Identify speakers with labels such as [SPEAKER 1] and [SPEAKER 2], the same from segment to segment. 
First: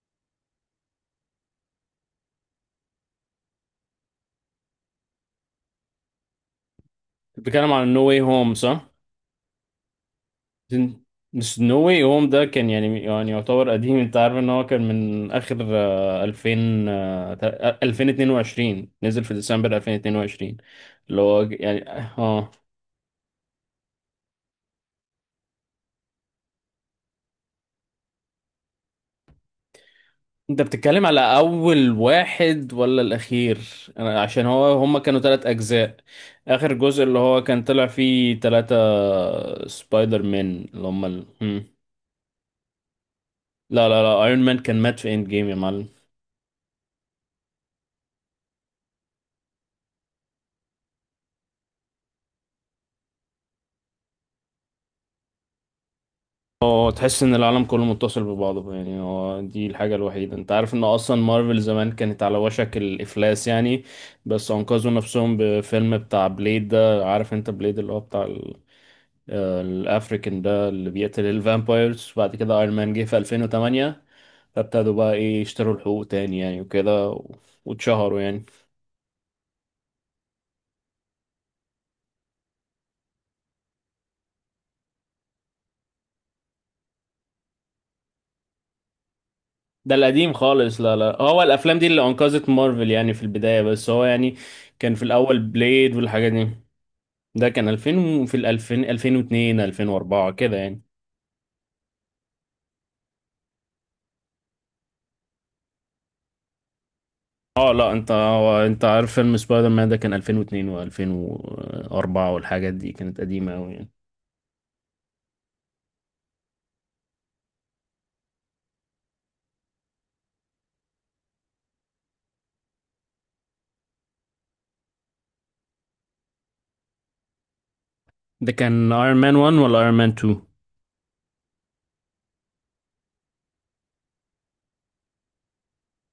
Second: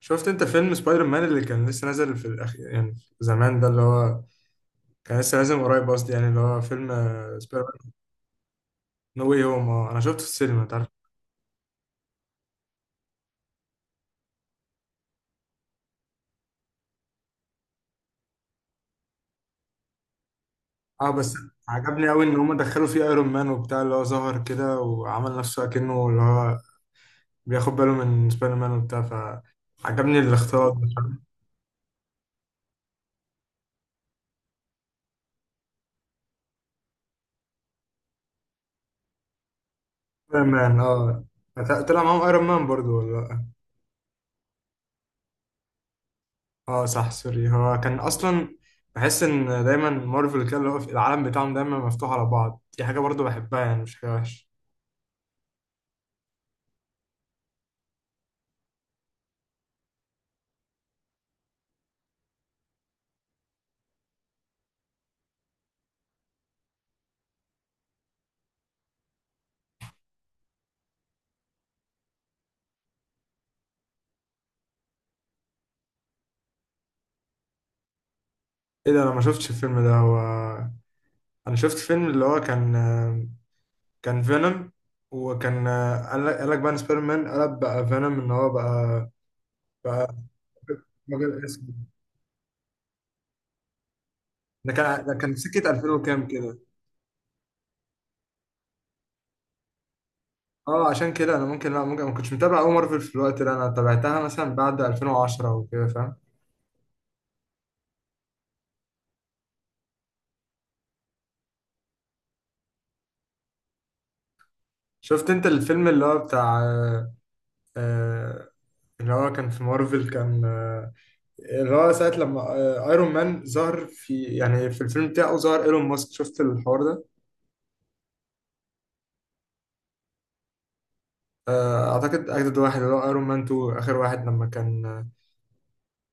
[SPEAKER 1] شفت انت فيلم سبايدر مان اللي كان لسه نازل في الاخير، يعني زمان، ده اللي هو كان لسه نازل من قريب قصدي. يعني اللي هو فيلم سبايدر
[SPEAKER 2] بتتكلم
[SPEAKER 1] مان
[SPEAKER 2] عن نو واي هوم صح؟
[SPEAKER 1] نو واي هوم. اه، انا شفته في السينما انت عارف.
[SPEAKER 2] بس نو واي هوم ده كان يعني يعتبر قديم، انت عارف ان هو كان من اخر 2000 2022، نزل في ديسمبر 2022.
[SPEAKER 1] اه
[SPEAKER 2] اللي
[SPEAKER 1] بس.
[SPEAKER 2] هو ج- يعني
[SPEAKER 1] عجبني قوي ان
[SPEAKER 2] اه
[SPEAKER 1] هم دخلوا فيه ايرون مان وبتاع، اللي هو ظهر كده وعمل نفسه اكنه اللي هو بياخد باله من سبايدر مان وبتاع، فعجبني
[SPEAKER 2] انت
[SPEAKER 1] الاختلاط
[SPEAKER 2] بتتكلم
[SPEAKER 1] ده.
[SPEAKER 2] على اول واحد ولا الاخير؟ انا عشان هو هما كانوا ثلاث اجزاء، اخر جزء اللي هو كان طلع فيه ثلاثة سبايدر
[SPEAKER 1] سبايدر
[SPEAKER 2] مان،
[SPEAKER 1] مان،
[SPEAKER 2] اللي هما
[SPEAKER 1] اه،
[SPEAKER 2] ال... هم.
[SPEAKER 1] طلع معاهم ايرون مان برضو ولا لأ؟
[SPEAKER 2] لا لا لا، ايرون مان كان مات في اند جيم يا معلم.
[SPEAKER 1] اه صح، سوري، هو كان اصلا. بحس ان دايما مارفل كده اللي هو في العالم بتاعهم دايما مفتوح على بعض، دي حاجه برضو بحبها، يعني مش حاجه وحشه.
[SPEAKER 2] هو تحس ان العالم كله متصل ببعضه، يعني هو دي الحاجة الوحيدة. انت عارف ان اصلا مارفل زمان كانت على وشك الافلاس يعني، بس انقذوا نفسهم بفيلم بتاع بليد، ده عارف انت بليد اللي هو بتاع الافريكان ده اللي بيقتل الفامبايرز. بعد كده ايرون مان جه في 2008، فابتدوا بقى ايه يشتروا الحقوق تاني يعني وكده واتشهروا يعني.
[SPEAKER 1] ايه ده؟ انا ما شفتش الفيلم ده. هو انا شفت فيلم اللي هو كان فينوم. وكان قال لك بقى إن سبايدر مان قلب بقى فينوم، ان هو بقى
[SPEAKER 2] ده
[SPEAKER 1] بقى
[SPEAKER 2] القديم خالص، لا لا، هو
[SPEAKER 1] راجل
[SPEAKER 2] الافلام
[SPEAKER 1] اسود.
[SPEAKER 2] دي اللي انقذت مارفل يعني في البداية، بس هو يعني
[SPEAKER 1] ده
[SPEAKER 2] كان في
[SPEAKER 1] كان ده كان
[SPEAKER 2] الاول
[SPEAKER 1] سكة 2000
[SPEAKER 2] بليد
[SPEAKER 1] وكام
[SPEAKER 2] والحاجات دي.
[SPEAKER 1] كده.
[SPEAKER 2] ده كان 2000 في ال 2000 2002 2004 كده يعني.
[SPEAKER 1] اه، عشان كده انا ممكن لا، ممكن ما كنتش متابع قوي مارفل في الوقت ده. انا تابعتها مثلا بعد 2010 وكده فاهم.
[SPEAKER 2] اه لا، انت عارف فيلم سبايدر مان ده كان 2002 و2004 والحاجات دي كانت قديمة قوي يعني.
[SPEAKER 1] شفت انت الفيلم اللي هو بتاع آه، اللي هو كان في مارفل، كان اللي هو ساعة لما ايرون مان ظهر في، يعني في الفيلم بتاعه، ظهر ايلون ماسك. شفت الحوار ده؟
[SPEAKER 2] ده كان ايرون مان 1 ولا ايرون مان 2؟
[SPEAKER 1] اعتقد اجدد واحد اللي هو ايرون مان 2، اخر واحد لما كان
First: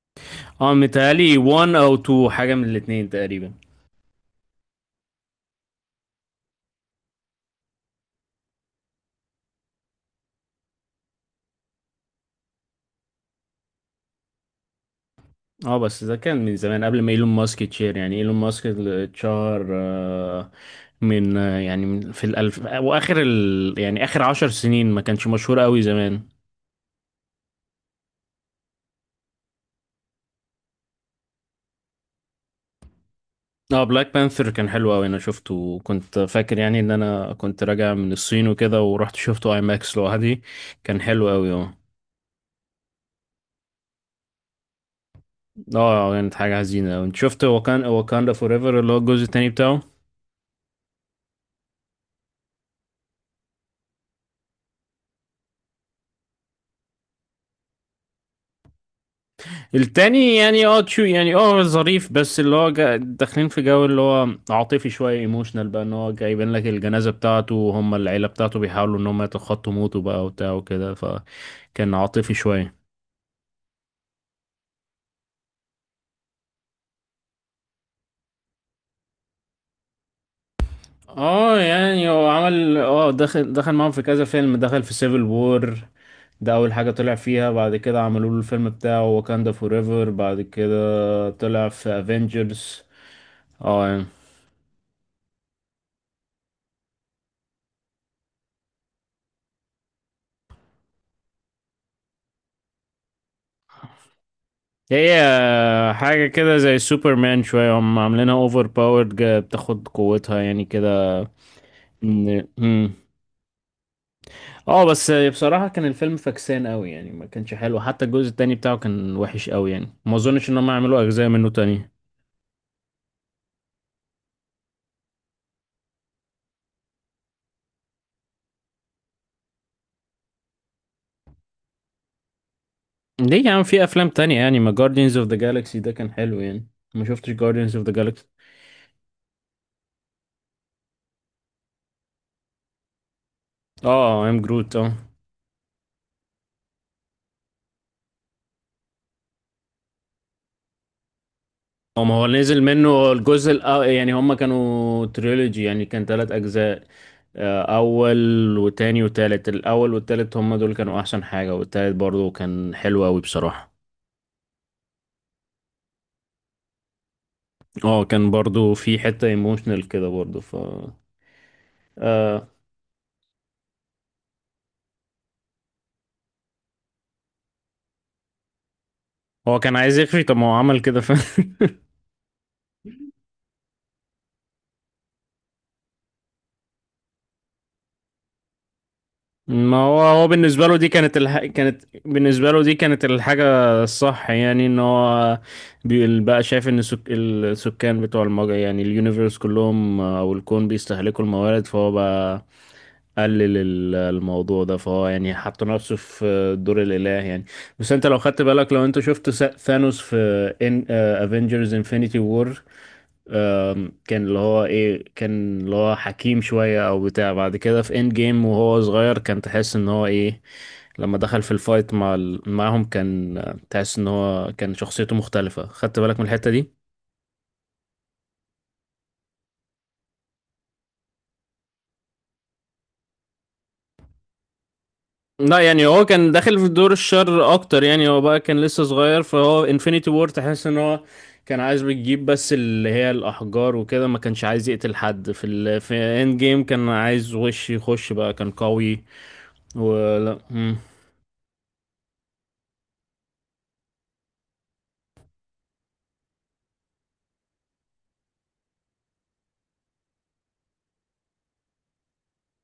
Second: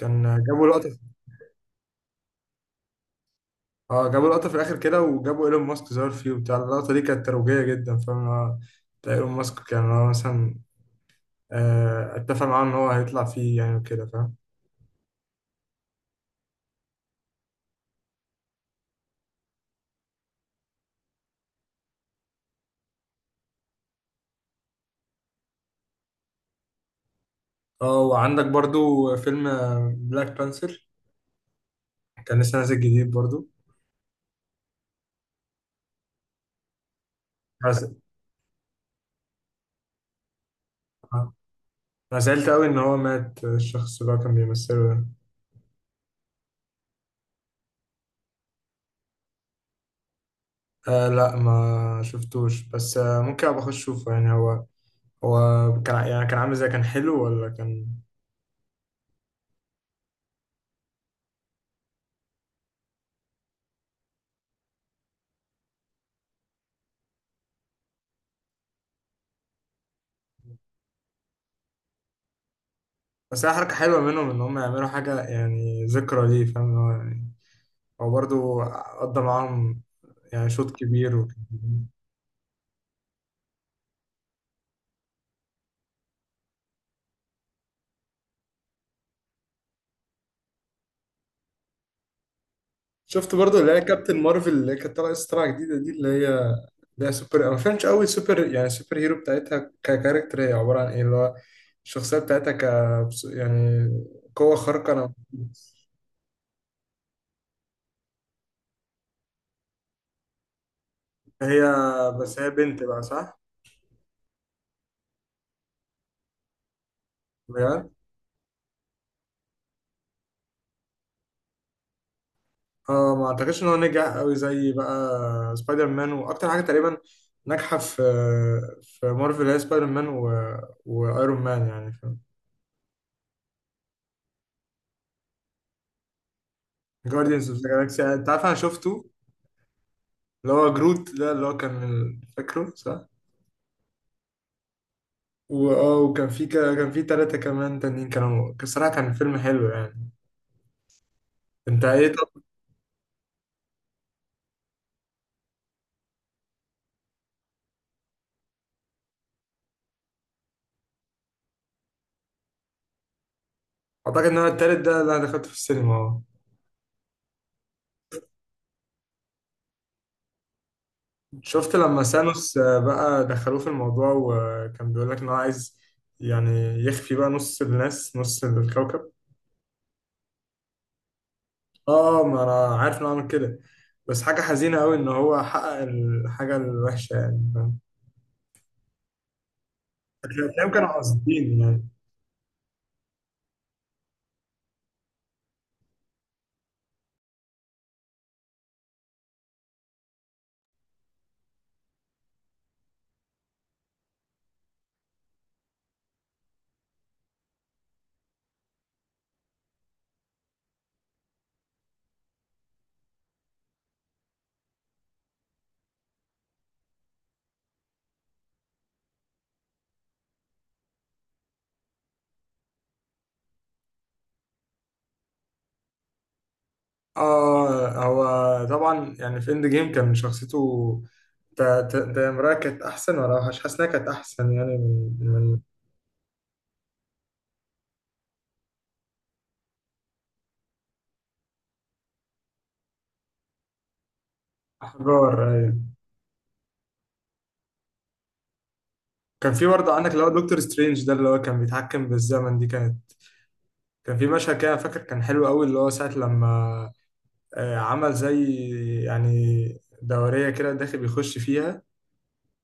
[SPEAKER 1] كان جابوا
[SPEAKER 2] اه
[SPEAKER 1] لقطة.
[SPEAKER 2] متهيألي 1 او 2، حاجة من الاتنين تقريبا.
[SPEAKER 1] اه، جابوا لقطة في الاخر كده وجابوا ايلون ماسك ظهر فيه وبتاع. اللقطة دي كانت ترويجية جدا، فاهم. بتاع ايلون ماسك كان هو مثلا اتفق معاه ان هو هيطلع فيه، يعني وكده، فاهم.
[SPEAKER 2] اه بس ده كان من زمان قبل ما ايلون ماسك يتشير، يعني ايلون ماسك اللي اتشهر آه، من آه، يعني من- في الالف واخر يعني اخر عشر سنين، ما كانش مشهور قوي زمان.
[SPEAKER 1] اه، وعندك برضو فيلم بلاك بانثر، كان لسه نازل جديد برضو.
[SPEAKER 2] اه بلاك بانثر كان حلو قوي، انا شفته وكنت فاكر يعني ان انا كنت
[SPEAKER 1] بس
[SPEAKER 2] راجع من الصين وكده، ورحت شفته اي ماكس لوحدي. كان حلو
[SPEAKER 1] آه،
[SPEAKER 2] قوي اه.
[SPEAKER 1] انا زعلت قوي ان هو مات، الشخص اللي هو كان بيمثله ده.
[SPEAKER 2] اه كانت حاجة حزينة. انت شفت وكان واكاندا فور ايفر اللي هو الجزء التاني بتاعه؟
[SPEAKER 1] لا، ما شفتوش، بس ممكن ابقى اخش اشوفه. يعني هو كان، يعني كان عامل ازاي، كان حلو ولا كان؟
[SPEAKER 2] التاني يعني اه تشو، يعني اه ظريف، بس اللي هو داخلين في جو اللي هو عاطفي شوية، ايموشنال بقى، ان هو جايبين لك الجنازة بتاعته وهم العيلة بتاعته بيحاولوا ان هم يتخطوا موته بقى وبتاع وكده، فكان عاطفي شوية.
[SPEAKER 1] بس هي حركة حلوة منهم ان هم يعملوا حاجة، يعني ذكرى ليه، فاهم؟ اللي هو يعني هو برضه قضى معاهم يعني شوط كبير وكده.
[SPEAKER 2] اه يعني هو عمل اه دخل معاهم في كذا فيلم، دخل في سيفل وور، ده اول حاجة طلع فيها. بعد كده عملوا له الفيلم بتاعه واكاندا فور ايفر، بعد كده طلع في افنجرز.
[SPEAKER 1] شفت برضه اللي هي
[SPEAKER 2] اه يعني
[SPEAKER 1] كابتن مارفل، اللي كانت طالعة لسه طالعة جديدة دي، اللي هي سوبر، ما فهمتش قوي سوبر، يعني سوبر هيرو بتاعتها ككاركتر، هي عبارة عن ايه؟ اللي هو الشخصية بتاعتها يعني قوة خارقة. أنا،
[SPEAKER 2] هي حاجة كده زي سوبرمان شوية، هم عاملينها اوفر باورد، بتاخد قوتها يعني كده
[SPEAKER 1] هي، بس
[SPEAKER 2] إن-
[SPEAKER 1] هي بنت
[SPEAKER 2] مم.
[SPEAKER 1] بقى، صح؟
[SPEAKER 2] اه بس بصراحة كان الفيلم فكسان قوي يعني، ما كانش حلو.
[SPEAKER 1] بجد.
[SPEAKER 2] حتى الجزء التاني بتاعه كان وحش قوي يعني، ما اظنش ان هم يعملوا اجزاء منه تاني.
[SPEAKER 1] اه، ما اعتقدش ان هو نجح قوي زي بقى سبايدر مان. واكتر حاجه تقريبا ناجحه في مارفل هي سبايدر مان وايرون مان، يعني فاهم.
[SPEAKER 2] ليه يا عم، في افلام تانية يعني، ما جاردينز اوف ذا جالاكسي ده كان حلو يعني. ما شفتش
[SPEAKER 1] جارديانز اوف ذا
[SPEAKER 2] جاردينز اوف ذا
[SPEAKER 1] جالاكسي،
[SPEAKER 2] جالاكسي.
[SPEAKER 1] انت عارف انا شفته، اللي هو جروت ده، اللي هو كان فاكره صح؟
[SPEAKER 2] اه ام جروت اه.
[SPEAKER 1] واه، وكان في كان في ثلاثه كمان تانيين كانوا، الصراحه كان فيلم حلو. يعني انت
[SPEAKER 2] هو
[SPEAKER 1] ايه
[SPEAKER 2] ما هو
[SPEAKER 1] طب؟
[SPEAKER 2] نزل منه يعني هما كانوا تريلوجي يعني، كان ثلاث اجزاء، اول وتاني وتالت. الاول والتالت هما دول كانوا احسن حاجة، والتالت برضو كان حلو قوي بصراحة.
[SPEAKER 1] اعتقد ان هو التالت ده اللي انا دخلته في السينما، اه.
[SPEAKER 2] اه كان برضو في حتة ايموشنال كده برضو.
[SPEAKER 1] شفت لما
[SPEAKER 2] آه
[SPEAKER 1] سانوس بقى دخلوه في الموضوع وكان بيقول لك ان هو عايز، يعني، يخفي بقى نص الناس، نص الكوكب.
[SPEAKER 2] هو كان عايز يخفي، طب ما هو عمل كده فاهم
[SPEAKER 1] اه، ما انا عارف انه عمل كده. بس حاجة حزينة قوي ان هو حقق الحاجة الوحشة، يعني فاهم.
[SPEAKER 2] ما هو بالنسبة
[SPEAKER 1] الافلام
[SPEAKER 2] له
[SPEAKER 1] كانوا
[SPEAKER 2] دي
[SPEAKER 1] قاصدين
[SPEAKER 2] كانت
[SPEAKER 1] يعني.
[SPEAKER 2] بالنسبة له دي كانت الحاجة الصح يعني، ان هو بقى شايف ان السكان بتوع المجرة، يعني اليونيفرس كلهم او الكون بيستهلكوا الموارد، فهو بقى قلل الموضوع ده، فهو يعني حط نفسه في دور الإله يعني. بس انت لو خدت بالك، لو انت شفت ثانوس في ان افنجرز انفينيتي وور، كان اللي هو ايه، كان اللي هو حكيم شوية او بتاع. بعد كده في اند جيم وهو صغير كان تحس ان هو ايه، لما دخل في الفايت مع معهم كان، تحس ان هو كان شخصيته مختلفة، خدت بالك من الحتة دي؟
[SPEAKER 1] اه، هو طبعا يعني في اند جيم كان شخصيته، تامرها كانت احسن، ولا مش حاسس انها كانت احسن يعني، من
[SPEAKER 2] لا
[SPEAKER 1] من
[SPEAKER 2] يعني، هو كان داخل في دور الشر اكتر يعني، هو بقى كان لسه صغير، فهو انفينيتي وور تحس ان هو كان عايز بيجيب بس اللي هي الاحجار وكده، ما كانش عايز يقتل حد
[SPEAKER 1] احجار،
[SPEAKER 2] في
[SPEAKER 1] ايوه.
[SPEAKER 2] في اند جيم، كان عايز وش يخش بقى، كان قوي.
[SPEAKER 1] كان في برضه عندك اللي هو
[SPEAKER 2] ولا
[SPEAKER 1] دكتور سترينج ده، اللي هو كان بيتحكم بالزمن، دي كانت. كان في مشهد كده فاكر كان حلو قوي، اللي هو ساعة لما عمل زي يعني دورية كده، داخل بيخش فيها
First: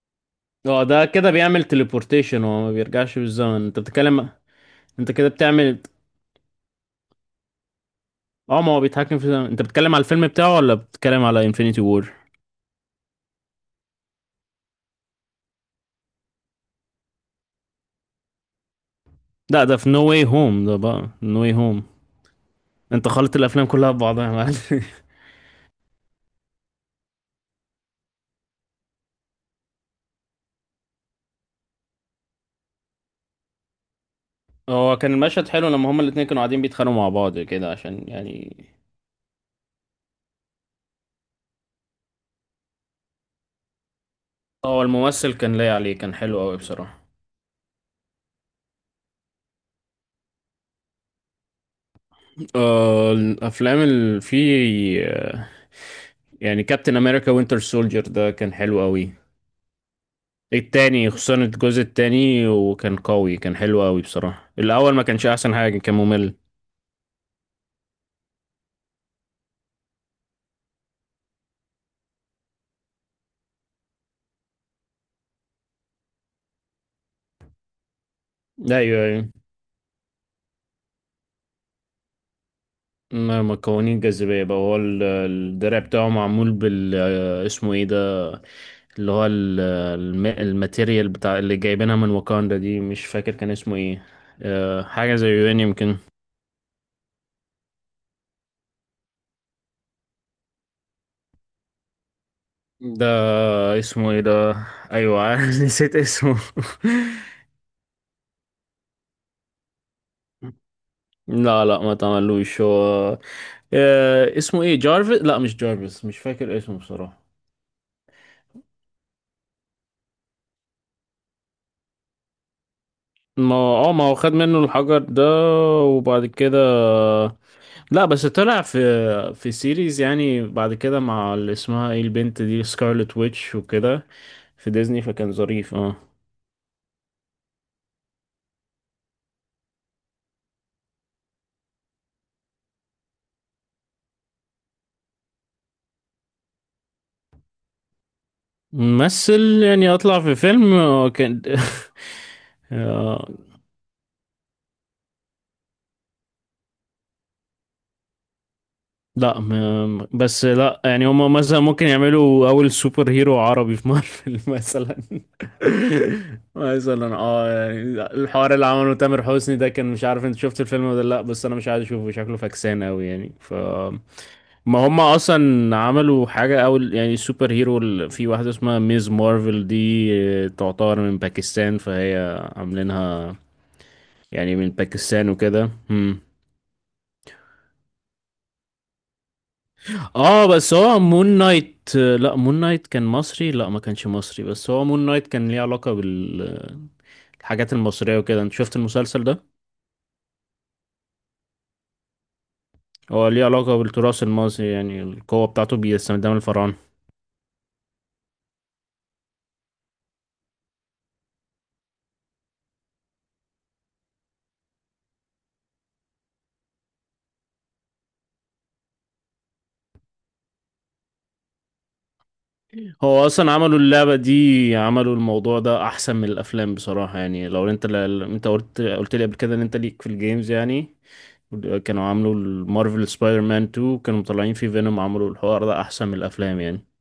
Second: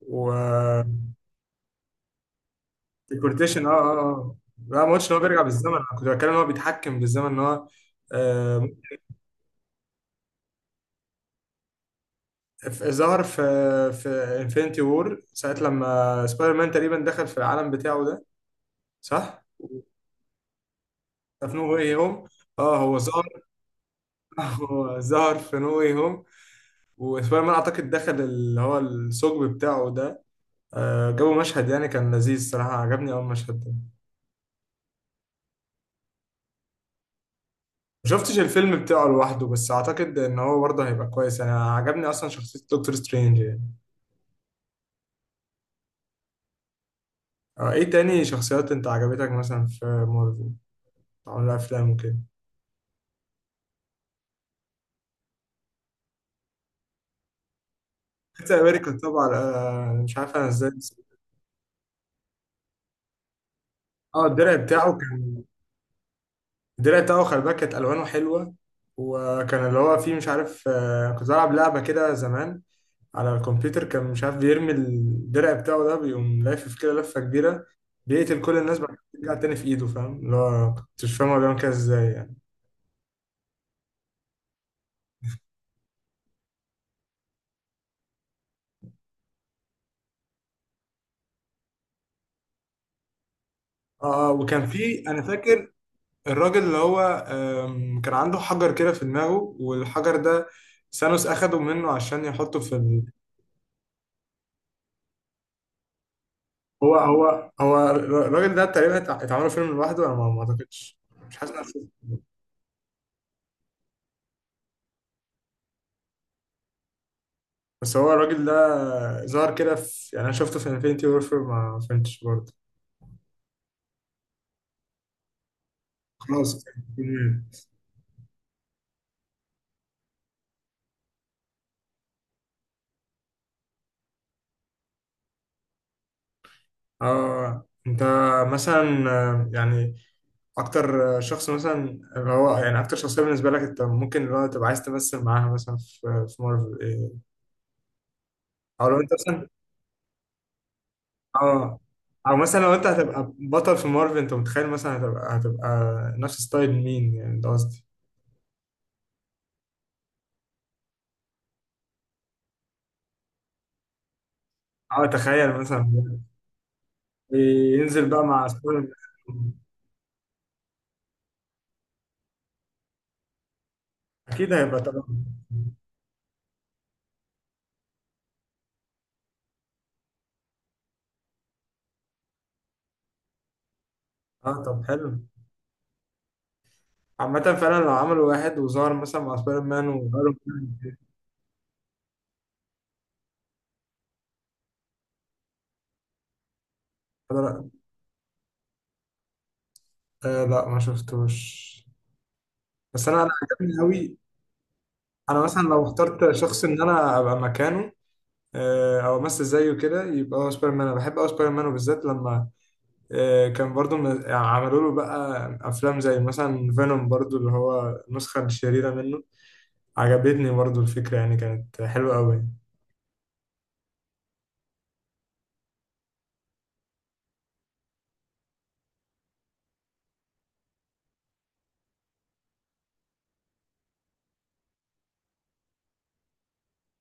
[SPEAKER 1] و.
[SPEAKER 2] اه، ده كده بيعمل تليبورتيشن، هو ما بيرجعش
[SPEAKER 1] ديكورتيشن،
[SPEAKER 2] بالزمن
[SPEAKER 1] اه
[SPEAKER 2] انت
[SPEAKER 1] اه
[SPEAKER 2] بتتكلم.
[SPEAKER 1] اه. لا، ما قلتش
[SPEAKER 2] انت
[SPEAKER 1] ان هو
[SPEAKER 2] كده
[SPEAKER 1] بيرجع بالزمن.
[SPEAKER 2] بتعمل.
[SPEAKER 1] انا كنت بتكلم ان هو بيتحكم بالزمن، ان هو
[SPEAKER 2] اه
[SPEAKER 1] آه،
[SPEAKER 2] ما هو بيتحكم في الزمن، انت بتتكلم على الفيلم بتاعه ولا بتتكلم على انفينيتي وور؟
[SPEAKER 1] ظهر في انفينيتي وور ساعة لما سبايدر مان تقريبا دخل في العالم بتاعه ده، صح؟
[SPEAKER 2] لا ده في نو واي هوم، ده بقى نو
[SPEAKER 1] في
[SPEAKER 2] واي
[SPEAKER 1] نو
[SPEAKER 2] هوم.
[SPEAKER 1] واي هوم، اه. هو
[SPEAKER 2] انت
[SPEAKER 1] ظهر
[SPEAKER 2] خلط الافلام كلها ببعضها يا معلم
[SPEAKER 1] هو ظهر في نو واي هوم، وسبايدر مان اعتقد دخل اللي هو الثقب بتاعه ده. جابوا مشهد يعني كان لذيذ صراحة، عجبني أول مشهد ده.
[SPEAKER 2] هو كان المشهد حلو لما هما الاتنين كانوا قاعدين بيتخانقوا مع بعض كده عشان
[SPEAKER 1] مشفتش
[SPEAKER 2] يعني.
[SPEAKER 1] الفيلم بتاعه لوحده، بس أعتقد إن هو برضه هيبقى كويس، يعني عجبني أصلا شخصية دكتور سترينج. يعني
[SPEAKER 2] هو الممثل كان لايق عليه، كان حلو قوي بصراحة.
[SPEAKER 1] إيه تاني شخصيات أنت عجبتك مثلا في مارفل عملوا أفلام وكده؟
[SPEAKER 2] الافلام اللي فيه، يعني كابتن امريكا وينتر سولجر ده كان
[SPEAKER 1] كابتن
[SPEAKER 2] حلو
[SPEAKER 1] أمريكا
[SPEAKER 2] قوي.
[SPEAKER 1] طبعا. مش عارف أنا إزاي نسيت.
[SPEAKER 2] التاني خصوصا، الجزء التاني وكان قوي كان حلو قوي
[SPEAKER 1] أه،
[SPEAKER 2] بصراحة. الأول ما كانش أحسن حاجة، كان ممل.
[SPEAKER 1] الدرع بتاعه، خلي بالك، كانت الوانه حلوه. وكان اللي هو فيه، مش عارف، كنت بلعب لعبه كده زمان على الكمبيوتر، كان مش عارف بيرمي الدرع بتاعه ده، بيقوم لافف كده لفه كبيره، بيقتل كل الناس، بعد كده
[SPEAKER 2] أيوه أيوه،
[SPEAKER 1] بيرجع تاني في ايده، فاهم، اللي هو كنتش فاهم هو بيعمل كده ازاي يعني.
[SPEAKER 2] ما قوانين الجاذبية بقى. هو الدرع بتاعه معمول بال، اسمه ايه ده، اللي هو الماتيريال بتاع اللي جايبينها من واكاندا دي، مش فاكر كان اسمه ايه،
[SPEAKER 1] اه، وكان في،
[SPEAKER 2] حاجة
[SPEAKER 1] انا
[SPEAKER 2] زي يوني
[SPEAKER 1] فاكر
[SPEAKER 2] يمكن.
[SPEAKER 1] الراجل اللي هو كان عنده حجر كده في دماغه، والحجر ده ثانوس اخده منه عشان يحطه في
[SPEAKER 2] ده اسمه ايه ده؟ ايوه نسيت اسمه
[SPEAKER 1] هو الراجل ده تقريبا، اتعملوا فيلم لوحده، انا ما اعتقدش. مش حاسس.
[SPEAKER 2] لا لا، ما تعملوش هو. اسمه ايه، جارفيس؟ لا مش جارفيس، مش فاكر اسمه بصراحة.
[SPEAKER 1] بس هو الراجل ده ظهر كده في، يعني انا شفته في انفينيتي وورفير، ما فهمتش برضه.
[SPEAKER 2] ما هو خد منه الحجر ده، وبعد كده
[SPEAKER 1] خلاص. مم.
[SPEAKER 2] لا بس طلع في سيريز يعني بعد كده، مع اللي اسمها ايه البنت دي، سكارلت ويتش وكده، في ديزني، فكان ظريف اه.
[SPEAKER 1] اه، انت مثلا يعني اكتر شخص مثلا، اللي هو يعني اكتر شخصيه بالنسبه لك، انت ممكن اللي هو تبقى عايز تمثل معاها مثلا في مارفل إيه؟ او لو انت مثلا
[SPEAKER 2] ممثل يعني اطلع في فيلم كان
[SPEAKER 1] اه، او مثلا لو انت هتبقى بطل في مارفل، انت متخيل مثلا هتبقى نفس ستايل مين؟ يعني ده قصدي.
[SPEAKER 2] لا بس لا، يعني هما مثلا ممكن يعملوا اول سوبر هيرو عربي في مارفل مثلا.
[SPEAKER 1] اه، تخيل مثلا
[SPEAKER 2] مثلا اه يعني
[SPEAKER 1] ينزل بقى مع
[SPEAKER 2] الحوار اللي
[SPEAKER 1] سبايدر
[SPEAKER 2] عمله تامر
[SPEAKER 1] مان.
[SPEAKER 2] حسني ده، كان مش عارف انت شفت الفيلم ولا لا، بس انا مش عايز اشوفه، شكله فكسان قوي يعني.
[SPEAKER 1] اكيد هيبقى
[SPEAKER 2] ما
[SPEAKER 1] طبعا.
[SPEAKER 2] هما اصلا عملوا حاجة، اول يعني سوبر هيرو في واحدة اسمها ميز مارفل دي، تعتبر من باكستان، فهي عاملينها يعني
[SPEAKER 1] اه،
[SPEAKER 2] من
[SPEAKER 1] طب حلو.
[SPEAKER 2] باكستان وكده.
[SPEAKER 1] عامة فعلا لو عملوا واحد وظهر مثلا مع سبايدر مان وايرون
[SPEAKER 2] اه بس
[SPEAKER 1] مان.
[SPEAKER 2] هو مون نايت، لا مون نايت كان مصري، لا ما كانش مصري، بس هو مون نايت كان ليه علاقة بال
[SPEAKER 1] لا،
[SPEAKER 2] الحاجات المصرية وكده، انت شفت المسلسل ده؟
[SPEAKER 1] لا، ما شفتوش، بس انا
[SPEAKER 2] هو
[SPEAKER 1] انا
[SPEAKER 2] ليه علاقة
[SPEAKER 1] عجبني قوي.
[SPEAKER 2] بالتراث المصري، يعني
[SPEAKER 1] انا
[SPEAKER 2] القوة
[SPEAKER 1] مثلا
[SPEAKER 2] بتاعته
[SPEAKER 1] لو اخترت
[SPEAKER 2] بيستخدمها
[SPEAKER 1] شخص
[SPEAKER 2] الفراعنة.
[SPEAKER 1] ان انا ابقى مكانه، او امثل زيه كده، يبقى هو سبايدر مان. انا بحب قوي سبايدر مان، وبالذات لما كان برضو يعني عملوا له بقى افلام زي مثلا فينوم برضو، اللي هو النسخة الشريرة منه. عجبتني برضو الفكرة، يعني كانت حلوة قوي.
[SPEAKER 2] هو أصلا عملوا اللعبة دي، عملوا الموضوع ده أحسن من الأفلام بصراحة يعني. لو أنت أنت قلت لي قبل كده إن أنت ليك في الجيمز يعني، كانوا عاملوا المارفل سبايدر مان 2 كانوا مطلعين فيه فينوم، عملوا الحوار ده أحسن من الأفلام يعني